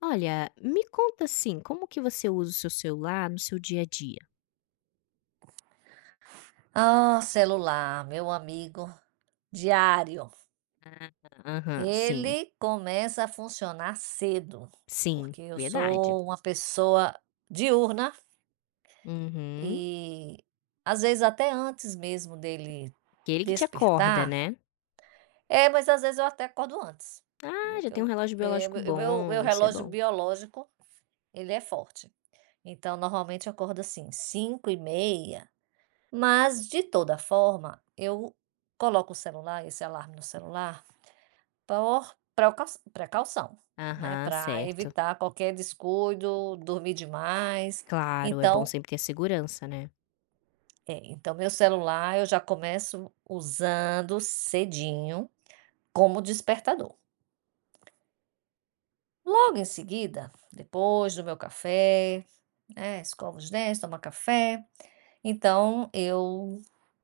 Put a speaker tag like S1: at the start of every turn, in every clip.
S1: Olha, me conta assim, como que você usa o seu celular no seu dia a dia?
S2: Ah, celular, meu amigo diário.
S1: Ah, aham, sim.
S2: Ele começa a funcionar cedo,
S1: Sim,
S2: porque eu
S1: verdade.
S2: sou uma pessoa diurna.
S1: Uhum.
S2: E, às vezes, até antes mesmo dele
S1: Que ele que te acorda,
S2: despertar
S1: né.
S2: É, mas às vezes eu até acordo antes,
S1: Ah,
S2: viu,
S1: já
S2: que
S1: tem um
S2: eu
S1: relógio
S2: porque
S1: biológico
S2: meu meu meu
S1: bom, isso é
S2: relógio
S1: bom.
S2: biológico, ele é forte. Então, normalmente, eu acordo assim, 5h30, mas de toda forma, eu coloco o celular, esse alarme no celular, por proca precaução, né,
S1: Aham,
S2: para
S1: certo.
S2: evitar qualquer descuido, dormir demais.
S1: Claro, é bom
S2: Então
S1: sempre ter a segurança, né.
S2: É, então meu celular, eu já começo usando cedinho, como despertador. Logo em seguida, depois do meu café, né, escova os dentes, toma café, então eu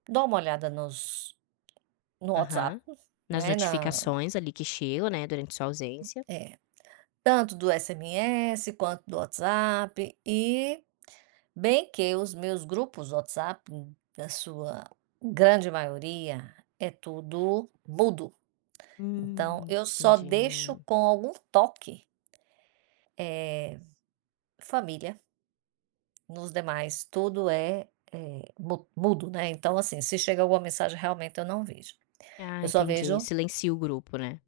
S2: dou uma olhada nos no WhatsApp,
S1: Aham. Nas
S2: né na
S1: notificações, ali, que chegam, né, durante sua
S2: [unintelligible]
S1: ausência.
S2: É, tanto do SMS, quanto do WhatsApp e bem que os meus grupos, o WhatsApp, da sua grande maioria, é tudo mudo. Então
S1: Hum,
S2: eu só deixo
S1: entendi.
S2: com algum toque, eh, família. Nos demais, tudo é é mu mudo, né, então assim, se chega alguma mensagem, realmente, eu não vejo.
S1: Ah,
S2: Eu só
S1: entendi,
S2: vejo
S1: silencia o grupo, né.